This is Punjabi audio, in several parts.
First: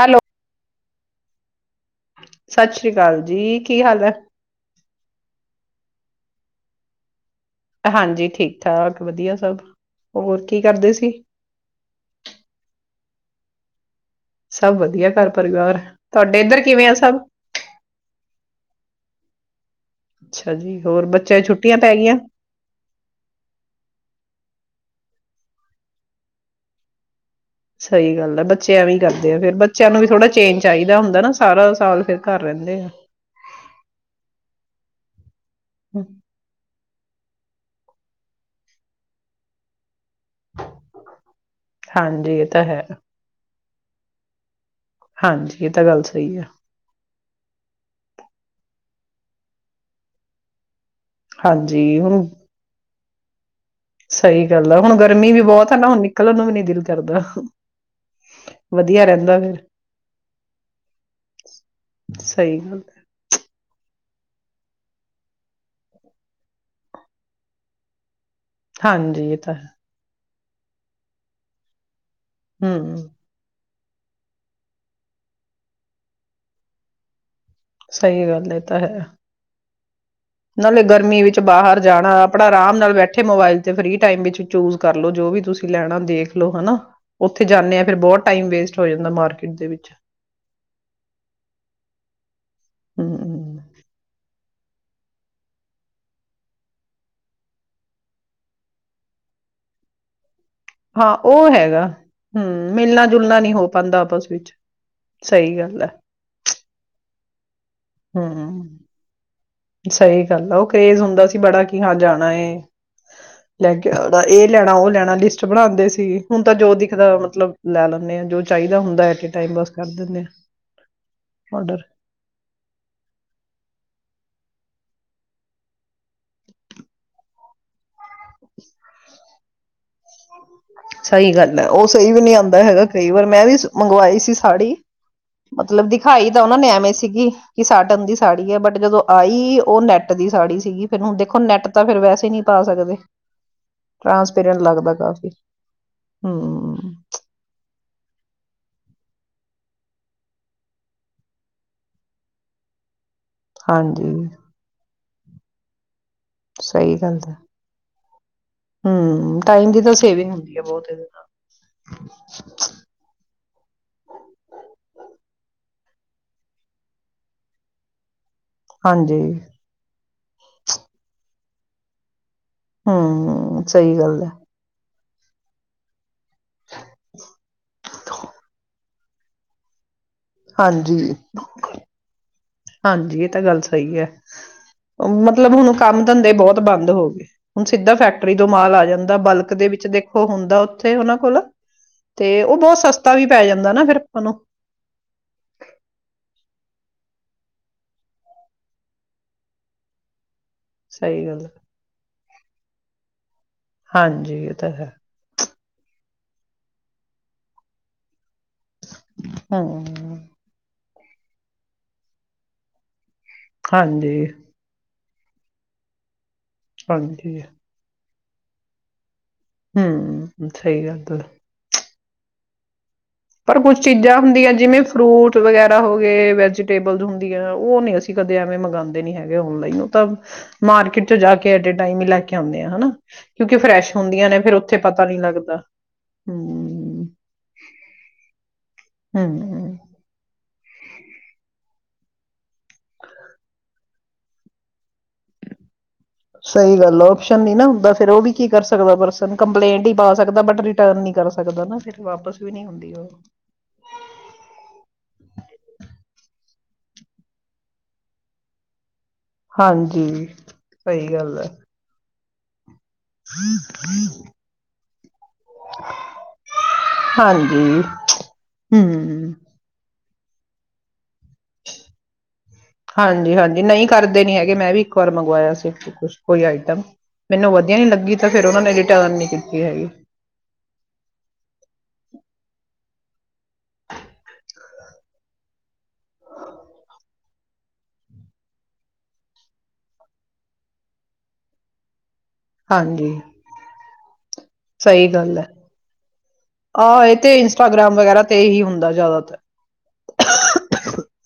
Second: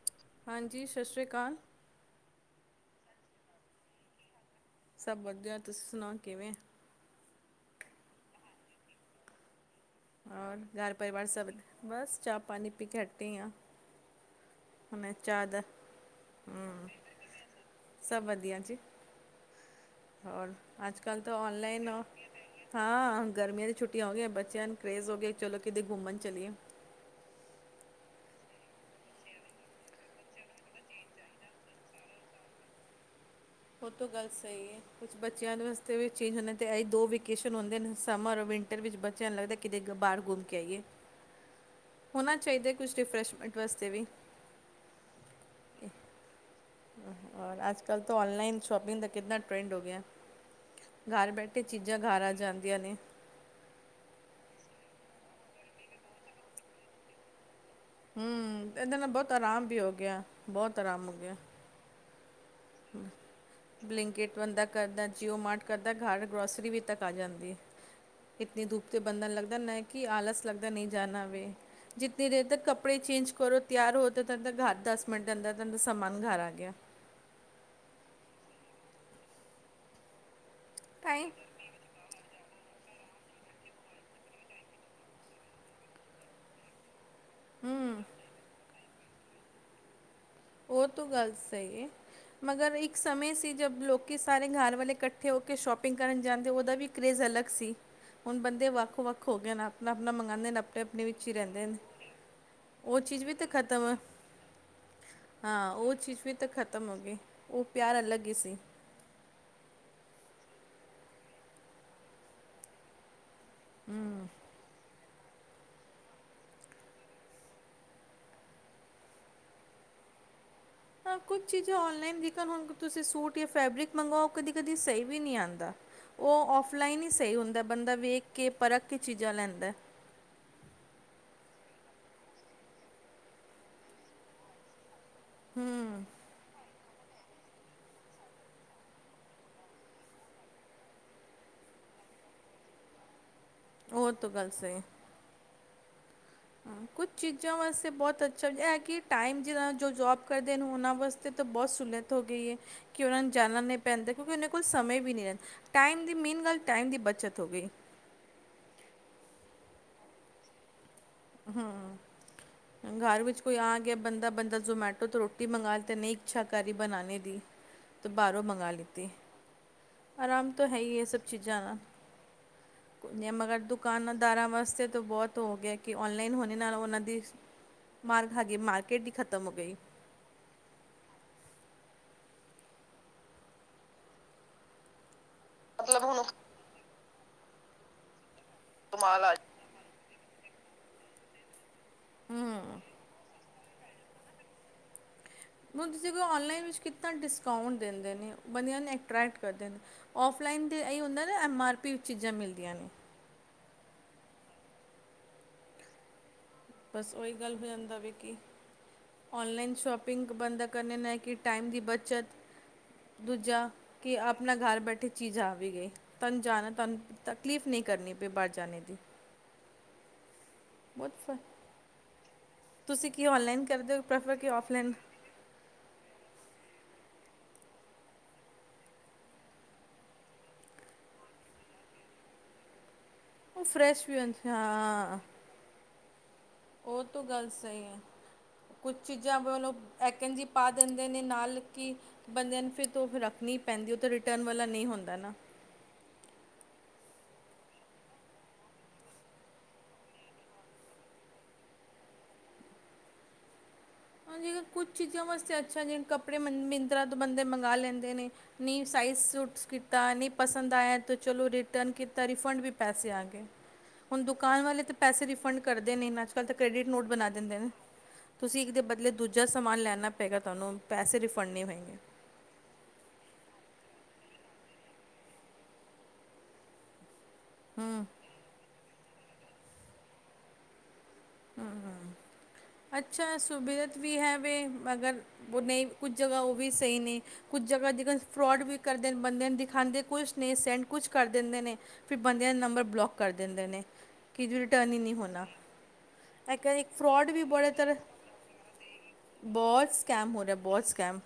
ਹੈਲੋ ਹਾਂਜੀ ਸਤਿ ਸ਼੍ਰੀ ਅਕਾਲ ਸਤਿ ਸ੍ਰੀ ਅਕਾਲ ਜੀ ਕੀ ਹਾਲ ਹੈ ਸਭ ਵਧੀਆ ਤੁਸੀਂ ਸੁਣਾਓ ਕਿਵੇਂ ਹਾਂਜੀ ਠੀਕ ਠਾਕ ਵਧੀਆ ਸਭ ਹੋਰ ਕੀ ਔਰ ਘਰ ਕਰਦੇ ਸੀ ਪਰਿਵਾਰ ਸਭ ਬਸ ਚਾਹ ਪਾਣੀ ਪੀ ਕੇ ਹਟੇ ਕੁੱਤੀਆਂ [unintelligible] ਸਭ ਵਧੀਆ ਘਰ ਪਰਿਵਾਰ ਤੁਹਾਡੇ ਇੱਧਰ ਹਮ ਕਿਵੇਂ ਆ ਸਭ ਹੋਰ ਅੱਛਾ ਜੀ ਅੱਜ ਹੋਰ ਕੱਲ ਤਾਂ ਬੱਚਿਆਂ ਦੀ ਛੁੱਟੀਆਂ ਔਨਲਾਈਨ ਪੈ ਗਈਆਂ ਹਾਂ ਗਰਮੀਆਂ ਦੀ ਛੁੱਟੀਆਂ ਹੋ ਗਈਆਂ ਬੱਚਿਆਂ ਨੂੰ ਕਰੇਜ਼ ਹੋ ਗਿਆ ਚਲੋ ਕਿਤੇ ਘੁੰਮਣ ਚਲੀਏ ਸਹੀ ਗੱਲ ਆ ਬੱਚਿਆਂ ਵੀ ਕਰਦੇ ਆ ਫਿਰ ਬੱਚਿਆਂ ਨੂੰ ਵੀ ਥੋੜ੍ਹਾ ਚੇਂਜ ਚਾਹੀਦਾ ਹੁੰਦਾ ਨਾ ਸਾਰਾ ਸਾਲ ਫਿਰ ਘਰ ਰਹਿੰਦੇ ਆ ਉਹ ਤੋਂ ਗੱਲ ਸਹੀ ਹੈ ਕੁਛ ਬੱਚ ਬੱਚਿਆਂ ਵਾਸਤੇ ਵੀ ਚੇਜ ਹੁੰਦੇ ਦੋ ਵੇਕੇਸ਼ਨ ਹੁੰਦੇ ਨੇ ਸਮਰ ਔਰ ਵਿੰਟਰ ਵਿੱਚ ਬੱਚਿਆਂ ਨੂੰ ਲੱਗਦਾ ਕਿਤੇ ਬਾਹਰ ਘੁੰਮ ਕੇ ਆਈਏ ਹੋਣਾ ਹਾਂਜੀ ਇਹ ਤਾਂ ਚਾਹੀਦਾ ਹੈ ਕੁਛ ਰਿਫਰੈਸ਼ਮੈਂਟ ਵਾਸਤੇ ਵੀ ਹਾਂਜੀ ਇਹ ਤਾਂ ਗੱਲ ਸਹੀ ਹੈ ਅੱਜ ਕੱਲ ਤਾਂ ਔਨਲਾਈਨ ਸ਼ੋਪਿੰਗ ਦਾ ਕਿੰਨਾ ਟਰੈਂਡ ਹੋ ਗਿਆ ਘਰ ਬੈਠੇ ਹਾਂਜੀ ਚੀਜ਼ਾਂ ਘਰ ਹੁਣ ਆ ਜਾਂਦੀਆਂ ਨੇ ਸਹੀ ਗੱਲ ਆ ਹੁਣ ਗਰਮੀ ਵੀ ਬਹੁਤ ਆ ਨਾ ਹੁਣ ਨਿਕਲਣ ਨੂੰ ਵੀ ਨੀ ਦਿਲ ਕਰਦਾ ਹੂੰ, ਇਹਦੇ ਵਧੀਆ ਨਾਲ ਬਹੁਤ ਰਹਿੰਦਾ ਫਿਰ ਆਰਾਮ ਵੀ ਹੋ ਗਿਆ, ਬਹੁਤ ਆਰਾਮ ਹੋ ਗਿਆ। ਸਹੀ ਗੱਲ ਹੈ ਬਲਿੰਕੇਟ ਬੰਦਾ ਕਰਦਾ, ਜੀਓ ਮਾਰਟ ਕਰਦਾ, ਘਰ ਗਰੋਸਰੀ ਵੀ ਤੱਕ ਆ ਜਾਂਦੀ ਏ। ਇਤੇ ਧੂਪ ਤੇ ਬੰਦਾ, ਹਾਂਜੀ ਇਹ ਤਾਂ ਲਗਦਾ ਹੈ ਨਾ ਕਿ ਆਲਸ ਲੱਗਦਾ ਨਹੀਂ ਜਾਣਾ ਵੇ ਜਿੱਤੀ ਦੇਰ ਤੱਕ ਕੱਪੜੇ ਹਮ ਚੇਂਜ ਕਰੋ ਤਿਆਰ ਹੋ, ਤਾਂ ਤਦ ਤਕ ਹਰ ਦਸ ਮਿੰਟ ਦੇ ਅੰਦਰ ਅੰਦਰ ਸਮਾਨ ਘਰ ਆ ਗਿਆ। ਸਹੀ ਗੱਲ ਹੈ, ਏ ਤਾਂ ਹੈ। ਨਾਲੇ ਗਰਮੀ ਟਾਈਮ ਵਿੱਚ ਬਾਹਰ ਜਾਣਾ, ਅਪਣਾ ਆਰਾਮ ਨਾਲ ਏਥੇ ਮੋਬਾਈਲ ਚ ਫ੍ਰੀ ਟਾਇਮ ਵਿੱਚ ਚੂਜ ਕਰਲੋ ਜੋ ਵੀ ਤੁਸੀਂ ਲੈਣਾ ਦੇਖਲੋ ਹੈਨਾ, ਉੱਥੇ ਜਾਂਨੇ ਆ ਫਿਰ ਬਹੁਤ ਟਾਈਮ ਵੇਸਟ ਹੋ ਜਾਂਦਾ ਮਾਰਕੀਟ ਦੇ ਵਿੱਚ ਔ ਤੋ ਗੱਲ ਸਹੀ ਹੈ, ਮਗਰ ਇੱਕ ਸਮੇਂ ਸੀ ਹਮ ਜਬ ਲੋਕੀ ਸਾਰੇ ਘਰ ਪਹਲੇ ਇਕੱਠੇ ਹੋ ਕੇ ਸ਼ੋਪਿੰਗ ਕਰਨ ਜਾਂਦੇ, ਉਹਦਾ ਵੀ ਕਰੇਜ਼ ਅਲੱਗ ਸੀ। ਹੁਣ ਬੰਦੇ ਵੱਖੋ ਵੱਖ ਹੋ ਗਏ ਆਪਣਾ ਆਪਣਾ ਮੰਗਉਂਦੇ ਨੇ ਅਪਣਾ ਹਾਂ ਔਹ ਹੈਗਾ, ਹੂੰ ਉਹ ਮਿਲਣਾ ਚੀਜ਼ ਵੀ ਜੁਲਣਾ ਤਾਂ ਨਹੀ ਹੋ ਖ਼ਤਮ ਹੈ ਪਾਉਂਦਾ ਆਪਸ ਵਿੱਚ ਸਹੀ ਹਾਂ ਗੱਲ ਹੈ ਉਹ ਚੀਜ਼ ਵੀ ਤਾਂ ਖ਼ਤਮ ਹੋ ਗਈ। ਔ ਪਿਆਰ ਅਲੱਗ ਹੀ ਸੀ। ਹਮ ਸਹੀ ਗੱਲ ਆ, ਔ ਕਰੇਜ ਹੁੰਦਾ ਸੀ ਬੜਾ ਕੀ ਹਾਂ ਜਾਣਾ ਏ। ਲੈ ਕੇ ਔਦਾ, ਇਹ ਲਿਆਣਾ, ਉਹ ਲਿਆਣਾ ਲਿਸਟ ਬਣਾਉਂਦੇ ਸੀ, ਹੁਣ ਤਾਂ ਜੋ ਦਿਖਦਾ ਮਤਲਬ ਲੈ ਲੈਂਣੇ ਆ, ਜੋ ਚਾਹੀਦਾ ਹੁੰਦਾ, ਐਟ ਅ ਟਾਇਮ ਬਸ ਕਰ ਦਿੰਦੇ ਆ। ਹਾਂ ਕੁੱਝ ਆਰਡਰ ਚੀਜ਼ਾਂ ਔਨਲਾਈਨ ਵਿਕਣ, ਹੁਣ ਤੁਸੀਂ ਸੂਟ ਜਾਂ ਫੈਬਰਿਕ ਮੰਗਵਾਓ ਕਦੀ- ਕਦੀ ਸਹੀ ਵੀ ਨਹੀਂ ਆਉਂਦਾ, ਔ ਔਫਲਾਈਨ ਹੀ ਸਹੀ ਹੁੰਦਾ। ਬੰਦਾ ਵੇਖ ਕੇ ਪਰਖ ਕੇ ਚੀਜ਼ਾਂ ਲੈਂਦਾ। ਸਹੀ ਗੱਲ ਹੈ। ਉਹ ਸਹੀ ਵੀ ਨਹੀਂ ਆਉਂਦਾ ਹੈਗਾ ਕਈ ਵਾਰ, ਮੈਂ ਵੀ ਮੰਗਵਾਈ ਸੀ ਸਾੜੀ ਮਤਲਬ ਹੂੰ ਦਿਖਾਈ ਦਾ ਉਹਨਾਂ ਨੇ ਐਵੇਂ ਸੀ ਸੀਗੀ ਕਿ ਸਾਟਨ ਦੀ ਸਾੜੀ ਹੈ, ਬਟ ਜਦੋਂ ਆਈ, ਔ ਨੈੱਟ ਦੀ ਸਾੜੀ ਸੀਗੀ, ਫਿਰ ਹੁਣ ਦੇਖੋ ਨੈੱਟ ਤਾਂ ਫੇਰ ਵੈਸੇ ਨਹੀਂ ਪਾ ਸਕਦੇ। ਉਹ ਟ੍ਰਾਂਸਪੇਰੈਂਟ ਲੱਗਦਾ ਕਾਫੀ। ਹਮ ਕੁੱਛ ਚੀਜ਼ਾਂ ਵਾਸਤੇ ਬਹੁਤ ਅੱਛਾ, ਇਹ ਕਿ ਟਾਈਮ ਜਿਦਾ ਜੋ ਜੋਬ ਕਰਦੇ ਨੇ ਉਹਨਾਂ ਵਾਸਤੇ ਤਾਂ ਬਹੁਤ ਸੁਲਅਤ ਹੋ ਗਈ ਏ। ਕਿ ਉਨ੍ਹਾਂ ਨੂੰ ਜਾਣਾ ਨਹੀਂ ਪੈਂਦਾ ਹਾਂਜੀ ਕਿਉਂਕਿ, ਉਹਨਾਂ ਕੋਲ ਸਮੇਂ ਵੀ ਨੀ ਏ ਟਾਈਮ ਮੇਨ ਗੱਲ ਟਾਈਮ ਸਹੀ ਦੀ ਗੱਲ ਹੈ ਬਚਤ ਹੋ ਗਈ। ਹਮ ਟਾਈਮ ਦੀ ਤਾਂ ਸੇਵਿੰਗ ਹੁੰਦੀ ਹੈ, ਬਹੁਤ ਏ ਦੇ ਹੂੰ, ਘਰ ਵਿੱਚ ਕੋਈ ਆ ਗਿਆ ਬੰਦਾ, ਬੰਦਾ ਜਮੈਟੋ ਤੋਂ ਰੋਟੀ ਮੰਗਾ ਤੇ ਨਹੀਂ ਇੱਛਾ ਕਰ ਰੀ ਬਣਾਣੇ ਦੀ ਬਾਹਰੋਂ ਮੰਗਵਾ ਲਿੱਤੀ ਹਾਂਜੀ ਆਰਾਮ ਤਾਂ ਹੈ ਹੀ ਇਹ ਸਭ ਚੀਜ਼ਾਂ ਦਾ ਕੁ ਮਗਰ ਹਮ ਸਹੀ ਗੱਲ ਹੈ ਦੁਕਾਨਾਂਦਾਰਾਂ ਵਾਸਤੇ ਬਹੁਤ ਹੋ ਗਿਆ ਕਿ ਔਨਲਾਈਨ ਹੋਣੇ ਨਾਲ ਉਹਨਾਂ ਦੀ ਮਾਰ ਖਾ ਗਈ ਮਾਰਕੀਟ ਖਤਮ ਹੋ ਗਈ। ਹਾਂਜੀ ਹਾਂਜੀ ਇਹ ਤਾਂ ਗੱਲ ਸਹੀ ਹੈ ਉਹ ਮਤਲਬ ਮਤਲਬ ਹੁਣ ਕੰਮ ਧੰਦੇ ਬਹੁਤ ਬੰਦ ਹੋ ਗਏ। ਹੁਣ ਸਿੱਧਾ ਫੈਕਟ ਰੀ ਤੋਂ ਮਾਲ ਆ ਜਾਂਦਾ ਮਾਲ ਆ ਬਲਕ ਦੇ ਵਿੱਚ ਦੇਖ ਉਹ ਹੁੰਦਾ ਉੱਥੇ ਉਹਨਾਂ ਕੋਲ ਤੇ ਉਹ ਬਹੁਤ ਹੂੰ ਸਸਤਾ ਵੀ ਪੈ ਜਾਂਦਾ ਹੁੰਦਾ ਨਾ ਫਿਰ ਆਪਾ ਨੂੰ ਹੁਣ ਤੁਸੀਂ ਔਨਲਾਈਨ ਵਿੱਚ ਕਿੱਦਾਂ ਡਿਸਕਾਊਂਟ ਦਿੰਦੇ ਨੇ ਬੰਦਿਆਂ ਨੂੰ ਅਟਰ੍ਰੈਕਟ ਕਰਦੇ ਨੇ ਔਫ ਔਫਲਾਈਨ ਏਹ ਹੀ ਸਹੀ ਹੁੰਦਾ ਗੱਲ ਹੈ। ਐਮ ਆਰ ਪੀ ਚੀਜ਼ਾਂ ਮਿਲਦੀਆਂ। ਵਧਿਆਾ ਨੀ ਹਾਂਜੀ ਇਹ ਤਾਂ ਹੈ ਬਸ ਓਹੀ ਗੱਲ ਹੋ ਜਾਂਦਾ ਵੀ ਕੀ ਔਨਲਾਈਨ ਹਮ ਸ਼ੌਪਿੰਗ ਬੰਦਾ ਕ ਕ ਨਾ ਕਿ ਟਾਈਮ ਦੀ ਬੱਚਤ ਦੂਜਾ ਕਿ ਹਾਂਜੀ ਆਪਣਾ ਘਰ ਬੈਠੇ ਚੀਜ਼ ਆ ਵੀ ਗਈ। ਤੁਹਾਨੂੰ ਜਾਣਾ ਤੁਹਾਨੂੰ ਹਾਂਜੀ ਤਕਲੀਫ਼ ਨਹੀਂ ਕਰਨੀ ਪ ਬੇ ਬਚ ਜਾਣੇ ਦੀ ਹੂੰ ਸਹੀ ਗੱਲ ਬਹੁਤ ਤੁ ਫ ਤੁਸੀਂ ਕੀ ਪਰ ਔਨਲਾਈਨ ਕੁਛ ਕਰਦੇ ਹੋ ਚੀਜ਼ਾਂ ਪ੍ਰੈਫਰ ਕਿ ਹੁੰਦੀਆਂ ਜਿਵੇਂ ਔਫਲਾਈਨ ਫਰੂਟ ਵਗੈਰਾ ਹੋ ਗਏ ਵੈਜ ਵੈਜੀਟੇਬਲ ਹੁੰਦੀ ਆਂ ਉਹ ਨ ਅਸੀਂ ਕਦੇ ਐਵੇਂ ਮੰਗਉਂਦੇ ਨੀ ਹੈਗੇ ਔਨਲਾਈਨ ਤਾਂ ਮਾਰਕੀਟ 'ਚ ਜਾ ਕੇ ਐਟ ਏ ਟਾਈਮ ਹੀ ਲੈ ਕੇ ਆਉਂਦੇ ਆ ਹਨਾ। ਕਿਉਂਕਿ ਉਹ ਫਰੈਸ਼ ਵੀ ਹੁੰਦੀਆਂ ਨੇ ਹੁੰਦੇ, ਫੇਰ ਉੱਥੇ ਪਤਾ ਨਹੀਂ ਹਾਂ ਲੱਗਦਾ ਉਹ ਹੂੰ ਤਾਂ ਗੱਲ ਸਹੀ ਹੈ ਕੁਛ ਚੀਜ਼ਾਂ ਉਹਨੂੰ ਐ ਕਹਿੰਦੀ। ਪਾ ਦਿੰਦੇ ਨੇ ਨਾਲ ਕਿ ਬੰਦਿਆਂ ਨੂੰ ਫਿਰ ਤੂੰ ਰੱਖਣੀ ਪੈਂਦੀ ਉਹ ਤਾਂ ਰਿਟਰਨ ਵਾਲਾ ਨਹੀਂ ਹੁੰਦਾ ਨਾ। ਸਹੀ ਗੱਲ ਆਪਸ਼ਨ ਨਹੀ ਹੁੰਦਾ ਉਹ ਵੀ ਕਰ ਸਕਦਾ ਪਰਸਨ ਕੰਪਲੇਂਟ ਪਾ ਸਕਦਾ ਪਰ ਰਿਟਰਨ ਨੀ ਕਰ ਸਕਦਾ ਨਾ ਵਾਪਸ ਵੀ ਨ ਹੁੰਦੀ ਉਹ ਹਾਂਜੀ ਕੁਛ ਚੀਜ਼ਾਂ ਵਾਸਤੇ ਅੱਛਾ ਜਿਵੇ ਕੱਪੜੇ ਮਿੰਦਰਾ ਤੋਂ ਬੰਦੇ ਮੰਗ ਲੈਂਦੇ ਨੇ ਨੀ ਸਾਈਜ਼ ਸੂਟ ਕੀਤਾ ਹਾਂਜੀ ਨਹੀਂ ਪੰਸਦ ਆਇਆ ਸਹੀ ਅਤੇ ਗੱਲ ਚਲੋ ਹੈ ਰਿਟਰਨ ਕੀ ਤਾਂ ਰਿਫੰਡ ਵੀ ਪੈਸੇ ਆ ਗਏ ਹੁਣ ਦੁਕਾਨ ਵਾਲੇ ਤਾਂ ਪੈਸੇ ਰਿਫੰਡ ਕਰਦੇ ਨਈ ਅੱਜ ਕੱਲ ਤਾਂ ਕ੍ਰੈਡਿਟ ਨੋਟ ਬਣਾ ਦਿੰਦੇ ਨੇ ਹਾਂਜੀ ਤੁਸੀਂ ਇੱਕ ਦੇ ਹਮ ਦੂਜਾ ਸਮਾਨ ਲੈਣਾ ਮੈਂ ਕਿਹਾ ਤੁਹਾਨੂੰ ਪੈਸੇ ਰਿਫੰਡ ਨਹੀਂ ਹੋਏਗੇ ਹਾਂਜੀ ਹਾਂਜੀ ਨਹੀਂ ਕਰਦੇ ਨੀ ਹੈਗੇ ਮੈਂ ਵੀ ਇੱਕ ਵਾਰ ਮੰਗਵਾਇਆ ਸੀ ਕੁਛ ਕੋਈ ਆਈਟਮ ਮੈਨੂੰ ਵਧੀਆ ਨਹੀਂ ਲੱਗੀ ਤਾਂ ਫਿਰ ਉਹਨਾਂ ਨੇ ਟਰਨ ਨੀ ਕੀਤੀ ਹੈਗੀ ਹ ਅੱਛਾ ਸੁਬਿਧਤ ਵੀ ਹੈ ਮਗਰ ਨਹੀਂ ਕੁਛ ਜਗਾ ਉਹ ਵੀ ਸਹੀ ਨਹੀਂ ਕੁਛ ਜਾ ਜ ਫਰੋਡ ਵੀ ਕਰਦੇ ਬੰਦੇ ਦਿਖਾਦੇ ਕੁਛ ਨਹੀਂ ਸੈਂਡ ਕੁਛ ਕਰ ਦਿੰਦੇ ਨੇ ਫਿਰ ਬੰਦਿਆਂ ਦਾ ਨੰਬਰ ਬਲੋਕ ਹਾਂਜੀ ਕਰ ਦਿੰਦੇ ਨੇ ਕਿ ਜ ਰਿਟਰਨ ਹੀ ਸਹੀ ਨਹੀਂ ਗੱਲ ਹੋਣਾ ਹੈ ਆਹ ਇਹ ਫਰੋਡ ਤੇ ਵੀ ਬੜੇ ਇੰਸਟਾਗ੍ਰਾਮ ਵਗੈਰਾ ਤੇ ਹੀ ਹੁੰਦਾ ਜ਼ਿਆਦਾਤਰ ਬਹੁਤ ਤ੍ਤਰ੍ਹਾਂ ਸਕੈਮ ਹੋ ਰਿਹਾ ਬਹੁਤ ਸਕੈਮ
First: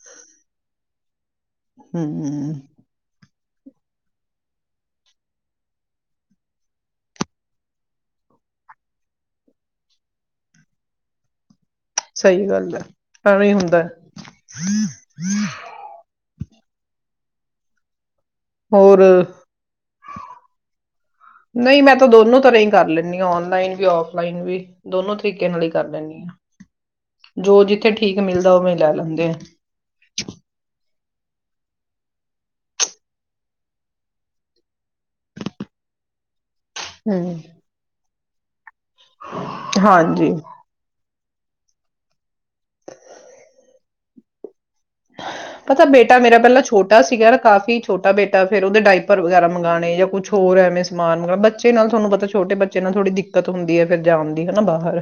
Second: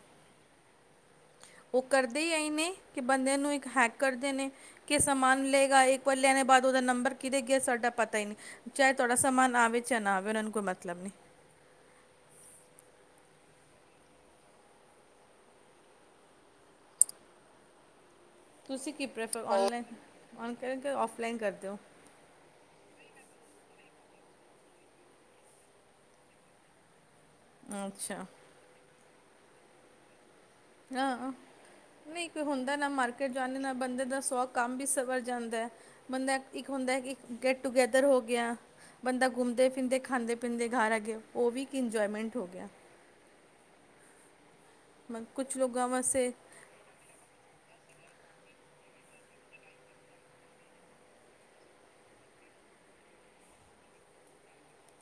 ਉਹ ਕਰਦੇ ਹੀ ਆਈ ਹਮ ਨੇ ਕਿ ਬੰਦਿਆਂ ਨੂੰ ਇੱਕ ਹੈਕ ਕਰਦੇ ਨੇ ਕਿ ਸਮਾਨ ਲਏਗਾ ਇੱਕ ਵਾਰ ਲੈਣੇ ਬਾਅਦ ਉਹਦਾ ਨੰਬਰ ਕਿਹਤੇ ਗਿਆ ਸਾਡਾ ਪਤਾ ਹੀ ਨਹੀਂ ਚਾਹੇ ਤੁਹਾਡਾ ਸਮਾਨ ਨਾਵੇ ਚ ਨਾ ਆਵੇ ਉਹਨਾਂ ਨੂੰ ਕੋਈ ਮਤਲਬ ਨਹੀਂ ਸਹੀ ਗੱਲ ਹੈ ਪਾਵੇ ਹੁੰਦਾ ਤੁਸੀਂ ਹੋਰ ਕੀ ਪ੍ਰੈਫਰ ਔਨਲਾਈਨ ਔਨ ਕਰ ਔਫਲਾਈਨ ਕਰਦੇ ਹੋ ਨਹੀਂ ਮੈਂ ਤਾਂ ਦੋਨੋ ਤਰ੍ਹਾਂ ਕਰ ਲੈਂਦੀ ਹੈ ਓਨਲਾਈਨ ਵੀ ਆਫ਼ ਲਾਈਨ ਵੀ ਦੋਨੋ ਤਰੀਕੇ ਨਾਲ ਹੀ ਕਰ ਲੈਂਦੀ ਆ ਜੋ ਜਿੱਥੇ ਠੀਕ ਅੱਛਾ ਮਿਲਦਾ ਉਹਵੇਂ ਲੈ ਲੈਂਦੀ ਤੇ ਹਾਂ ਨਹੀਂ ਕੋਈ ਹੁੰਦਾ ਨਾ ਮਾਰਕੀਟ ਜਾਂਦੇ ਨਾ ਬੰਦੇ ਦਾ ਸੌ ਕੰਮ ਵੀ ਸਵਰ ਜਾਂਦਾ ਬੰਦਾ ਇੱਕ ਹੁੰਦਾ ਹੈ ਕਿ ਹਮ ਗੈਟ ਟੂਗੇੈਦਰ ਹੋ ਗਿਆ ਗਿਆ ਬੰਦਾ ਘੁੰਮਦੇ ਫਿਰਦੇ ਹਾਂਜੀ ਖਾਂਦੇ ਪੀਂਦੇ ਘਰ ਆਗੇ ਉਹ ਵੀ ਇੱਕ ਇੰਜੋਏਮੈਂਟ ਹੋ ਗਿਆ ਕੁਛ ਪਤਾ ਲੋਕਾਂ ਬੇਟਾ ਵਾਸਤੇ ਮੇਰਾ ਪਹਿਲਾਂ ਛੋਟਾ ਸੀ ਕਾਫ਼ੀ ਛੋਟਾ ਬੇਟਾ ਫੇਿਰ ਉਹਦੇ ਡਾਇਪਰ ਵਗੈਰਾ ਮੰਗਵਾਉਣੇ ਜਾਂ ਕੁਛ ਹੋਰ ਐਵੇਂ ਸਮਾਨ ਮੰਗਉਣਾ ਬੱਚੇ ਨਾਲ ਤੁਹਾਨੂੰ ਪਤਾ ਛੋਟੇ ਬੱਚੇ ਨਾਲ ਥੋੜ੍ਹੀ ਦਿੱਕਤ ਹੁੰਦੀ ਹੈ ਫਰ ਜਾਣ ਦੀ ਹਨਾ ਬਾਹਰ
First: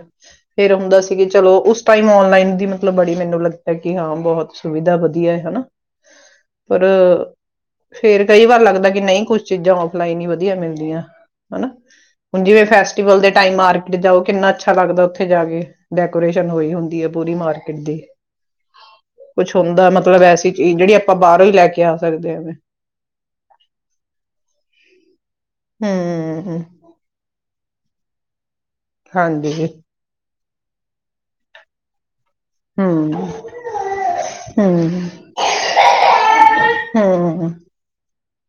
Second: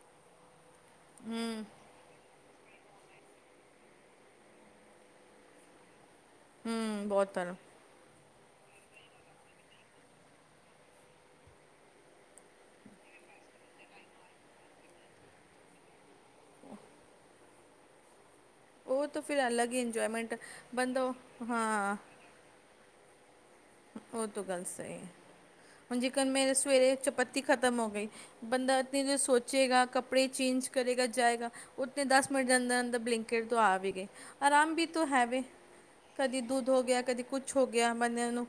ਫੇਰ ਹੁੰਦਾ ਸੀ ਕਿ ਚਲੋ ਉਸ ਟਾਈਮ ਔਨਲਾਈਨ ਦੀ ਮਤਲਬ ਬੜੀ ਮੈਨੂੰ ਲੱਗਦਾ ਕਿ ਹਾਂ ਬਹੁਤ ਸੁਵਿਧਾ ਵਧੀਆ ਹੈ ਹਨਾ ਪਰ ਹਮ ਬਹੁਤ ਤਰ੍ਹਾਂ ਫੇਰ ਕਈ ਵਾਰ ਲੱਗਦਾ ਨਹੀਂ ਕੁਛ ਚੀਜ਼ਾਂ ਫਲਾਈਨ ਹੀ ਵਧੀਆ ਮਿਲਦੀਆਂ ਹਨਾ ਹੁਣ ਜਿਵੇਂ ਫੈਸਟੀਵਲ ਦੇ ਟਾਈਮ ਮਾਰਕੀਟ ਜਾਓ ਕਿੰਨਾ ਅੱਛਾ ਲੱਗਦਾ ਉੱਥੇ ਜਾ ਕੇ ਡੈਕੋਰੇਸ਼ਨ ਹੋਈ ਹੁੰਦੀ ਹੈ ਪੂਰੀ ਤਰਾਂ ਫਿਰਦੀ ਉਹ ਤਾਂ ਫਿਰ ਕੁਛ ਅਲੱਗ ਹੀ ਹੁੰਦਾ ਮਤਲਬ ਇੰਜੋਏਮੈਂਟ ਐਸੀ ਚੀਜ਼ ਜਿਹੜੀ ਬੰਦਾ ਆਪਾਂ ਬਾਹਰੋਂ ਹੀ ਲੈ ਕੇ ਆ ਹਾਂ ਸਕਦੇ ਐ ਉਹ ਤੋਂ ਗੱਲ ਸਹੀ ਹੈ। ਹੁਣ ਜੀਕਨ ਮੇਰੇ ਹਮ ਸਵੇਰੇ ਚਪੱਤੀ ਖਤਮ ਹੋ ਗਈ ਬੰਦਾ ਦਿਨ ਹਾਂਜੀ ਸੋਚੇਗਾ ਕੱਪੜੇ ਚੇਂਜ ਕਰੇਗਾ ਜਾਏਗਾ ਉਤੇ ਦਸ ਮਿੰਟ ਦੇ ਅੰਦਰ-ਅੰਦਰ ਹਮ ਬਲਿੰਕੇਟ ਤੋਂ ਆਵੇ ਗਈ। ਆਰਾਮ ਵੀ ਤੋਂ ਹਮ ਹੈਵੇ ਕਦੀ ਦੁੱਧ ਹੋ ਗਿਆ, ਕਦੀ ਹਮ ਕੁਛ ਹੋ ਗਿਆ ਬੰਦਿਆਂ ਨੂੰ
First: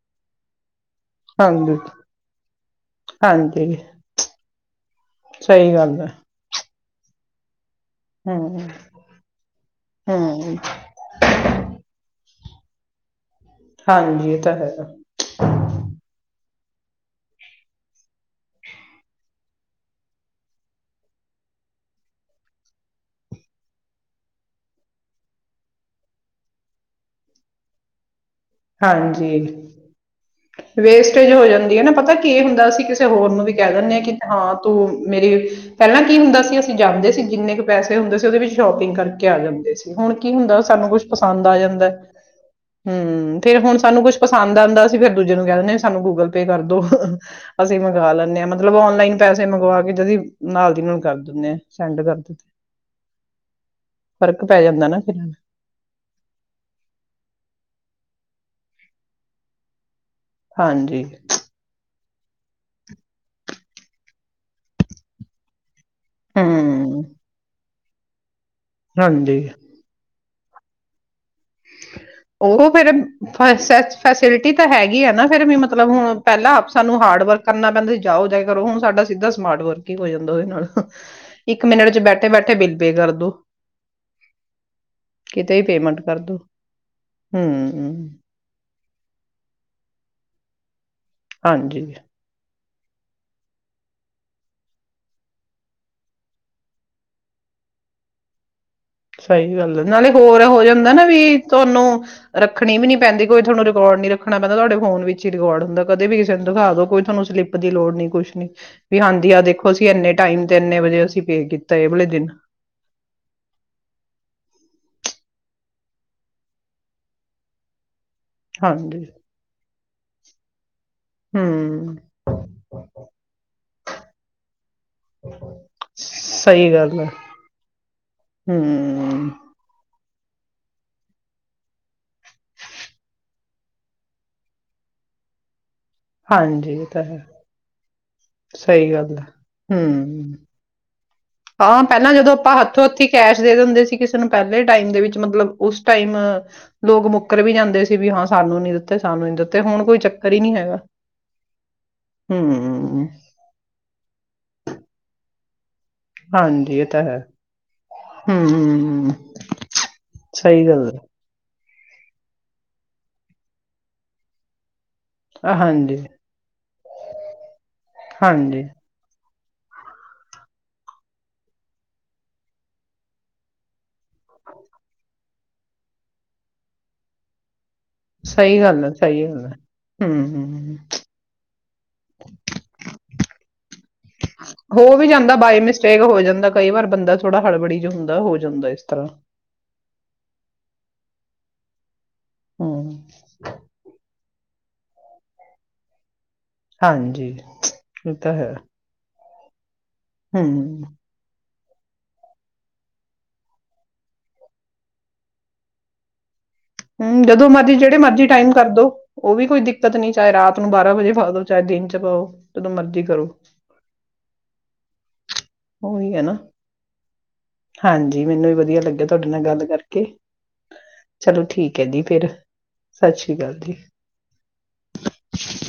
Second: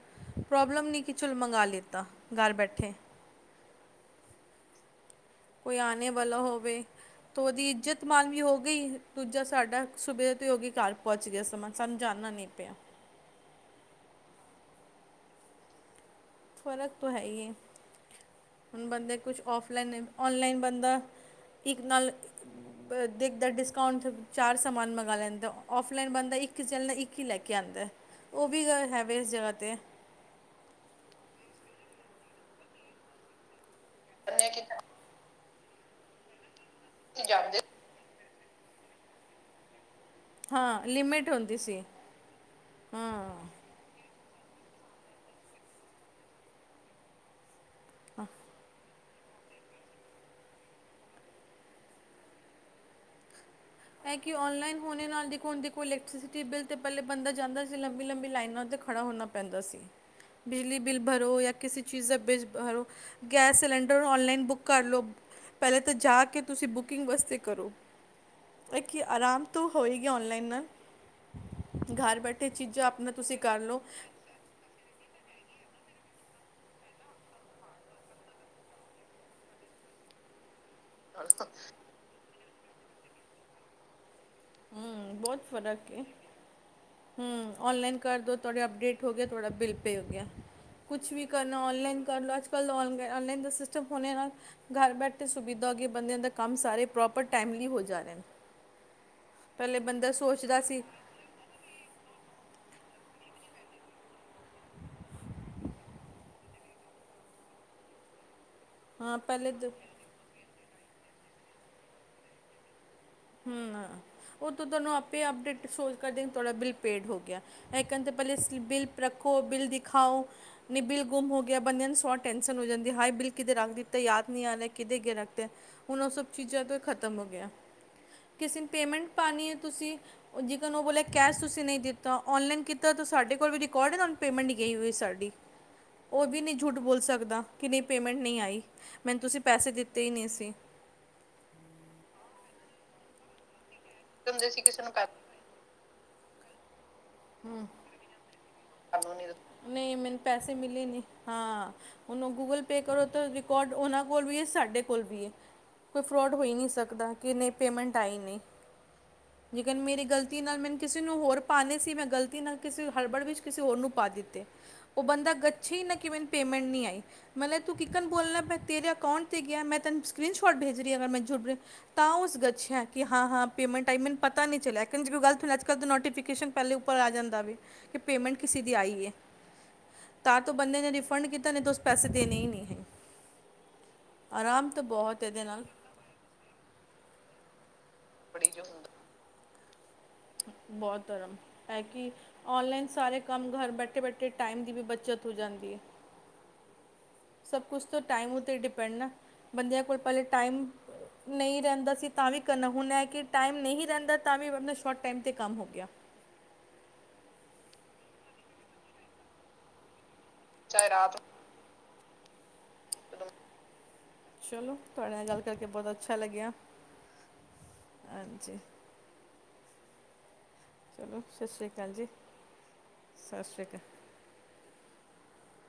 ਪ੍ਰੋਬਲਮ ਨੀ ਕਿ ਚਲ ਮੰਗਾ ਹਾਂਜੀ ਲਿੱਤਾ, ਘਰ ਬੈਠੇ ਹਾਂਜੀ ਸਹੀ ਕੋਈ ਗੱਲ ਹੈ ਆਣੇ ਵਾਲਾ ਹੋਵੇ ਤ ਉਹਦੀ ਇੱਜਤ-ਮਾਨ ਵੀ ਹੋ ਹਮ ਗਈ। ਦੂਜਾ ਸਾਡਾ ਸੁਭੇ ਤੋਂ ਹੀ ਹਮ ਹੋ ਗਈ ਘਰ ਪਹੁੰਚ ਗਿਆ ਸਮਾਨ ਸਾਨੂੰ ਜਾਣਨਾ ਨਹੀਂ ਪਿਆ ਹਾਂਜੀ ਇਹ ਤਾਂ ਹੈਗਾ ਫ਼ਰਕ ਤੋਂ ਹੈ ਹੀ ਏ। ਹੁਣ ਬੰਦੇ ਕੁਛ ਆਫਲਾਈਨ ਔਨਲਾਈਨ ਬੰਦਾ ਇੱਕ ਨਾਲ ਦੇਖਦਾ ਡਿਸਕਾਊਂਟ ਚਾਰ ਸਮਾਨ ਮੰਗਵਾ ਲੈਂਦਾ ਔਫਲਾਈਨ ਬੰਦਾ ਇੱਕ ਚੱਲ ਨਾਲ ਇੱਕ ਹੀ ਲੈ ਕੇ ਆਉਂਦਾ ਏ ਹਾਂਜੀ ਵੇਸਟੇਜ ਹੋ ਜਾ ਨਾ ਪਤਾ ਕੀ ਹੁੰਦਾ ਅਸੀਂ ਕਿਸੇ ਹੋਰ ਨੂੰ ਵੀ ਕਹਿ ਦਿੰਦੇ ਆ ਕਿ ਹਾਂ ਤੂੰ ਮੇਰਿ ਪਹਿਲਾਂ ਕੀ ਹੁੰਦਾ ਸੀ ਜਾਂਦੇ ਸੀ ਜਿੰਨੇ ਜਾਂਦੇ ਕੁ ਪੈਸੇ ਹੁੰਦੇ ਸੀ ਉਹਦੇ ਵਿੱਚ ਸ਼ੋਪਿੰਗ ਕਰਕੇ ਆ ਜਾਂਦੇ ਸੀ ਹੁਣ ਕੀ ਹੁੰਦਾ ਹਾਂ ਸਾਨੂੰ ਕੁਛ ਲਿਮਿਟ ਪਸੰਦ ਆ ਹੁੰਦੀ ਸੀ ਜਾਂਦਾ ਹਾਂ ਹਮ ਸਾਨੂੰ ਕੁੱਛ ਪਸੰਦ ਆਉਂਦਾ ਅੱਸੀ ਫੇਿਰ ਦੂਜੇ ਨੂੰ ਕਹਿ ਦਿੰਦੇ ਹਾਂਵੀ ਸਾਨੂੰ ਗੂਗਲ ਪੇ ਕਰਦੋ ਅਸੀਂ ਮੰਗਵਾ ਲੈਂਨਦੇ ਹਾਂ ਮਤਲਬ ਔਲਾਈਨ ਪੈਸੇ ਮੰਗਵਾ ਕੇ ਜਦੀ ਨਾਲ ਦੀ ਨਾਲ ਨੂੰ ਕਰ ਦਿੰਦੇ ਆ ਸੈਂਡ ਕਰ ਦਿੱਤੇ ਐ ਕਿ ਨਲਾਈਨ ਹੋਣੇ ਨਾਲਣ ਦੇਖੋ ਇਲਕਟ੍ਰਸਿਟੀ ਬਿੱਲ ਤੇ ਪਹਿਲੇ ਬਣਦਾ ਜਾਂਦਾ ਸੀ ਲੰਬੀ-ਲੰਬੀ ਲਾਈਨ ਲਾਈਨਾਂ ਤੇ ਖੜਾ ਹੋਣਾ ਪੈਂਦਾ ਸੀ ਬਿਜਲੀ ਬਿਲ ਹਾਂਜੀ ਭਰੋ ਯਾਂ ਕਿਸੇ ਚੀਜ਼ਾਂ ਬੇਰੋ ਗੈਸ ਸਿਲੰਡਰ ਔਨਲਾਈਨ ਬੁੱਕ ਕਰ ਲਓ ਪਹਿਲੇ ਤਾਂ ਜਾ ਕੇ ਤੁਸੀਂ ਹੂੰ ਬੁਕਿੰਗ ਵਾਸਤੇ ਕਰੋ ਕੀ ਹਾਂਜੀ ਆਰਾਮ ਤ ਹੋਏਗੀ ਓਨਲਾਈਨ- ਕਿਨ ਉਹ ਫੇਿਰ ਫ ਲਓ ਫੈਸਿਲਿਟੀ ਤਾਂ ਹੈਗੀ ਆ ਨਾ। ਫੇਰ ਮੈ ਮਤਲਬ ਹੁਣ ਪਹਿਲਾਂ ਸਾਨੂੰ ਹਾਰਡ ਵਰਕ ਕਰਨਾ ਪੈਂਦਾ ਸੀ ਜਾਓ ਜਾਂ ਕਰੋ ਹੁਣ ਸਾਡਾ ਸਿੱਧਾ ਸਮਾਰਟ ਵਰਕ ਹੀ ਹੋ ਜਾਂਦਾ ਉਹਦੇ ਨਾਲ ਇੱਕ ਮਿੰਟ ਚ ਬੈਠੇ-ਬੈਠੇ- ਬਿਲ ਪੇ ਕਰਦੋ ਹਮ ਕਿਤੇ ਹੀ ਪੇਮੈਂਟ ਕਰਦੋ ਹੁੰ ਔਨਲਾਈਨ ਕਰਦੋ ਤੁਹਾਡੇ ਅਪਡੇਟ ਹੋ ਗਿਆ ਤੁਹਾਡਾ ਬਿਲ ਪੇ ਹੋ ਗਿਆ। ਕੁਛ ਵੀ ਕਰਨਾ ਹਾਂਜੀ ਔਨਲਾਈਨ ਕਰ ਲੋਂ ਅੱਜ- [unintelligible] ਔਨਲਾਈਨ ਦਾ ਸਿਸਟਮ ਹੋਨੇ ਨਾਲ ਘਰ ਬੈਠੇ ਸੁਵਿਧਾ ਹੋਗੀ ਏ ਬੰਦਿਆਂ ਦਾ ਕੰਮ ਸਾਰੇ ਪ੍ਰੋਪਰ ਟਾਈਮਲੀ ਹੋ ਜਾ ਰਹੇ ਨ। ਸਹੀ ਗੱਲ ਏ, ਨਾਲੇ ਹੋਰ ਹੋ ਜਾਂਦਾ ਨਾ ਵੀ ਤੁਹਾਨੂੰ ਰ ਰੱਖਣੀ ਵੀ ਨੀ ਪੈਂਦੀ, ਕੋਈ ਤੁਹਾਨੂੰ ਰਿਕਾਰਡ ਨੀ ਰੱਖਣਾ ਪੈਂਦਾ ਤੁਹਾਡੇ ਫੋਨ ਵਿੱਚ ਹੀ ਰਿਕਾਰਡ ਹੁੰਦਾ ਕਦੇ ਵੀ ਕਿਸੇ ਨੂੰ ਦਿਖਾ ਦੋ, ਕੋਈ ਤੁਹਾਨੂੰ ਸਲਿੱਪ ਦੀ ਲੋੜ ਨਹੀਂ ਕੁਛ ਨੀ। ਵੀ ਹਾਂ ਆਂਦੀ ਆ ਦੇਖੋ ਪਹਿਲੇ ਅਸੀਂ ਇੰਨੇ ਟਾਈਮ ਤੇ ਇੰਨੇ ਵਜੇ ਅਸੀਂ ਪੇ ਕੀਤਾ ਏ ਵਾਲੇ ਦਿਨ। ਹੁੰ ਨਾ ਓਹ ਤਾਂ ਤੁਹਾਨੂੰ ਆਪੇ ਅਪਡੇਟ ਸ਼ੋ ਕਰ ਦੇ ਤੁਹਾਡਾ ਬਿੱਲ ਪੇਡ ਹੋ ਗਿਆ। ਕਹਦੇ ਪਹਿਲੇ ਸਲਿੱਪ ਬਿਲ ਹਾਂਜੀ ਰੱਖੋ ਬਿਲ ਦਿਖ ਦਿਖਾਓ ਨਹੀਂ ਬਿੱਲ ਗੁੰਮ ਹੋ ਗਿਆ ਬੰਦਿਆਂ ਹੂੰ ਨੂੰ ਸੋ ਟੈਂਸਨ ਹੋ ਜਾਂਦੀ ਏ। ਹਾਏ ਬਿੱਲ ਕਿਦੇ ਰੱਖ ਦਿੱਤਾ ਈ ਯਾਦ ਨਹੀਂ ਆ ਰਿਹਾ, ਕਿਦੇ ਅੱਗੇ ਰੱਖਤਾ ਹੁਣ ਔ ਸਭ ਚੀਜ਼ਾਂ ਸਹੀ ਤੋਂ ਗੱਲ ਹੈ ਖਤਮ ਹੋ ਗਿਆ। ਕਿਸੇ ਨੁੰ ਪੇਮੈਂਟ ਹਮ ਪਾਉਣੀ ਹੈ ਤੁਸੀਂ? ਔ [unintelligible] ਔ ਬੋਲਿਆ ਕੈਸ਼ ਤੁਸੀਂ ਨਹੀਂ ਦਿੱਤਾ, ਔਨਲਾਈਨ ਕੀਤਾ ਤਾਂ ਸਾਡੇ ਕੋਲ ਵੀ ਰਿਕਾਰਡ ਹੈ ਤੁਹਾਨੂੰ ਪੇਮੈਂਟ ਗਈ ਹੋਈ ਸਾਡੀ। ਓਹ ਵੀ ਨਹੀਂ ਹਾਂਜੀ ਝੂਠ ਇਹ ਬੋਲ ਤਾਂ ਹੈ ਸਕਦਾ ਕਿ ਨਹੀਂ ਪੇਮੈਂਟ ਨਹੀਂ ਆਈ ਸਹੀ ਗੱਲ ਮੈਨੂੰ ਹੈ ਤੁਸੀਂ ਪੈਸੇ ਦਿੱਤੇ ਹੀ ਨਹੀਂ ਹਮ ਸੀ। ਹਾਂ ਪਹਿਲਾਂ ਜਦੋਂ ਆਪਾਂ ਹੱਥੋਂ ਹੱਥੀ ਕੈਸ਼ ਦੇ ਦਿੰਦੇ ਸੀ। ਕਿਸੇ ਨੂੰ ਹੁੰਦੇ ਸੀ ਪਹਿਲੇ ਕਿਸੇ ਟਾਈਮ ਦੇ ਵਿੱਚ ਮਤਲਬ ਉਸ ਟਾਈਮ ਲੋਕ ਮੁੱਕਰ ਵੀ ਹੁੰ, ਜਾਂਦੇ ਸੀ ਵੀ ਹਾਂ ਸਾਨੂੰ ਨੀ ਦਿੱਤੇ ਸਾਨੂੰ ਨੀ ਦਿੱਤੇ ਹੁਣ ਨਹੀਂ ਕੋਈ ਮੈਨੂੰ ਚੱਕਰ ਹੀ ਪੈਸੇ ਨਹੀਂ ਹੈਗਾ ਮਿਲੇ ਨੀ ਹਾਂ ਓਨੂੰ ਗੂਗਲ ਪੇ ਹਮ ਕਰੋ, ਤਾਂ ਰਿਕਾਡ ਔਨਾਂ ਕੋਲ ਵੀ ਏ ਸਾਡੇ ਕੋਲ ਵੀ ਏ। ਕੋਈ ਫਰੋਡ ਹੋ ਹੀ ਨਹੀਂ ਹਾਂਜੀ ਇਹ ਤਾਂ ਸਕਦਾ ਹੈ ਕਿ ਨਹੀਂ ਪੇਮੈਂਟ ਆਈ ਨਹੀਂ ਹਮ ਲੇਕਿਨ ਮੇਰੀ ਗਲਤੀ ਨਾਲ ਸਹੀ ਮੈਨੂੰ ਗੱਲ ਹੈ ਕਿਸੇ ਨੂੰ ਹੋਰ ਪਾਉਣੇ ਸੀ ਮੈਂ ਗ਼ਲਤੀ ਨਾਲ ਕਿਸੇ ਹੜਬੜ ਵਿੱਚ ਕਿਸੇ ਹੋਰ ਨੂੰ ਪਾ ਦਿੱਤੇ। ਓਹ ਬੰਦਾ ਗੱਛੇ ਹੀ ਨਾ ਹਾਂਜੀ ਕਿ ਮੈਨੂੰ ਪੇਮੈਂਟ ਨਹੀਂ ਆਈ ਮਲਬ ਤੂੰ ਕਿਕਨ ਬੋਲਨਾ ਪਿਆ ਹਾਂਜੀ ਤੇਰੇ ਅਕਾਊਂਟ ਤੇ ਗਿਆ, ਮੈਂ ਤੁੈਨੂੰ ਸਕਰੀਨ ਸ਼ੋਟ ਭੇਜ ਰਹੀ ਆਂ ਅਗਰ ਮੈਂ ਝੂਠ ਬੋਲ ਰਹੀ ਆ, ਤਾਂ ਉਸ ਗਛਿਆ ਕਿ ਹਾਂ ਹਾਂ ਪੇਮੈਂਟ ਆਈ ਮੈਨ ਪਤਾ ਨਹੀਂ ਚਲਿਆ [unintelligible] ਨੋਟੀਫਿਕੇਸ਼ਨ ਪਹਿਲੇ ਉਪਰ ਪਰ ਆ ਜਾਂਦਾ ਵੇ। ਕਿ ਪੇਮੈਂਟ ਸਹੀ ਕਿਸੇ ਦੀ ਗੱਲ ਹੈ, ਆਈ ਸਹੀ ਗੱਲ ਹੈ ਤਾਂ ਤੋਂ ਹੁੰ ਬੰਦੇ ਨੇ ਰਿਫੰਡ ਕੀਤਾ ਨਹੀਂ ਤਾਂ ਉਸ ਪੈਸੇ ਦੇਣੇ ਹੀ ਨਹੀਂ ਹੈ ਆਰਾਮ ਤਾਂ ਹੋ ਵੀ ਬਹੁਤ ਜਾਂਦਾ ਇਹਦੇ ਬਾਏ ਨਾਲ ਮਿਸਟੇਕ ਹੋ ਜਾਂਦਾ ਕਈ ਵਾਰ ਬੰਦਾ ਥੋੜਾ ਹੜਬੜੀ ਹੁੰਦਾ, ਹੋ ਬੜੀ ਜੋ ਜਾਂਦਾ ਇਸ ਤਰ੍ਹਾਂ। ਹੁੰਦਾ ਬਹੁਤ ਧਰਮ, ਹੈ ਕਿ ਔਨਲਾਈਨ ਹਮ ਸਾਰੇ ਕੰਮ ਘਰ ਬੈਠੇ-ਬੈਠੇ ਤੇ ਟਾਈਮ ਦੀ ਵੀ ਬੱਚਤ ਹੋ ਜਾਂਦੀ ਏ। ਹਾਂਜੀ ਸਭ ਕੁਛ ਤੋਂ ਇਹ ਤਾਂ ਟਾਈਮ ਹੈ ਉਤੇ ਡਿਪੈਂਡ ਏ। ਬੰਦਿਆਂ ਪਹਿਲੇ ਟਾਈਮ ਹਮ ਨਹੀਂ ਰਹਿੰਦਾ ਸੀ ਤਾਂ ਵੀ ਕਰਨਾ ਹੁਣ ਏ ਕਿ ਟਾਈਮ ਨਹੀਂ ਰਹਿੰਦਾ ਤਾਂ ਵੀ ਮਤਲਬ। ਬਟ ਟਾਈਮ 'ਤੇ ਕੰਮ ਹੋ ਗਿਆ। ਹਮ ਜਦੋਂ ਮਰਜੀ ਜਿਹੜੇ ਮਰਜੀ ਟਾਈਮ ਕਰਦੋ ਉਹ ਵੀ ਕੋਈ ਦਿੱਕਤ ਨੀ। ਚਾਹੇ ਰਾਤ ਨੂੰ ਚਾਹੇ ਬਾਰਾਂ ਵਜੇ ਰਾਤ ਉਠਾ ਦੋ ਦਿਨ ਚ ਚਾਰ [unintelligible] ਚਲੋ ਤੁਹਾਡੇ ਨਾਲ ਗੱਲ ਕਰਕੇ ਬਹੁਤ ਉਹੀ ਅੱਛਾ ਹੈ ਨਾ ਲੱਗਿਆ ਹਾਂਜੀ ਮੈਨੂੰ ਵੀ ਵਧੀਆ ਲੱਗਿਆ ਤੁਹਾਡੇ ਨਾਲ ਗੱਲ। ਕਰਕੇ। ਚਲੋ ਸਤਿ ਸ਼੍ਰੀ ਠੀਕ ਹੈ ਅਕਾਲ ਜੀ ਫਿਰ ਸਤਿ ਸ੍ਰੀ ਅਕਾਲ ਜੀ। [inaudible]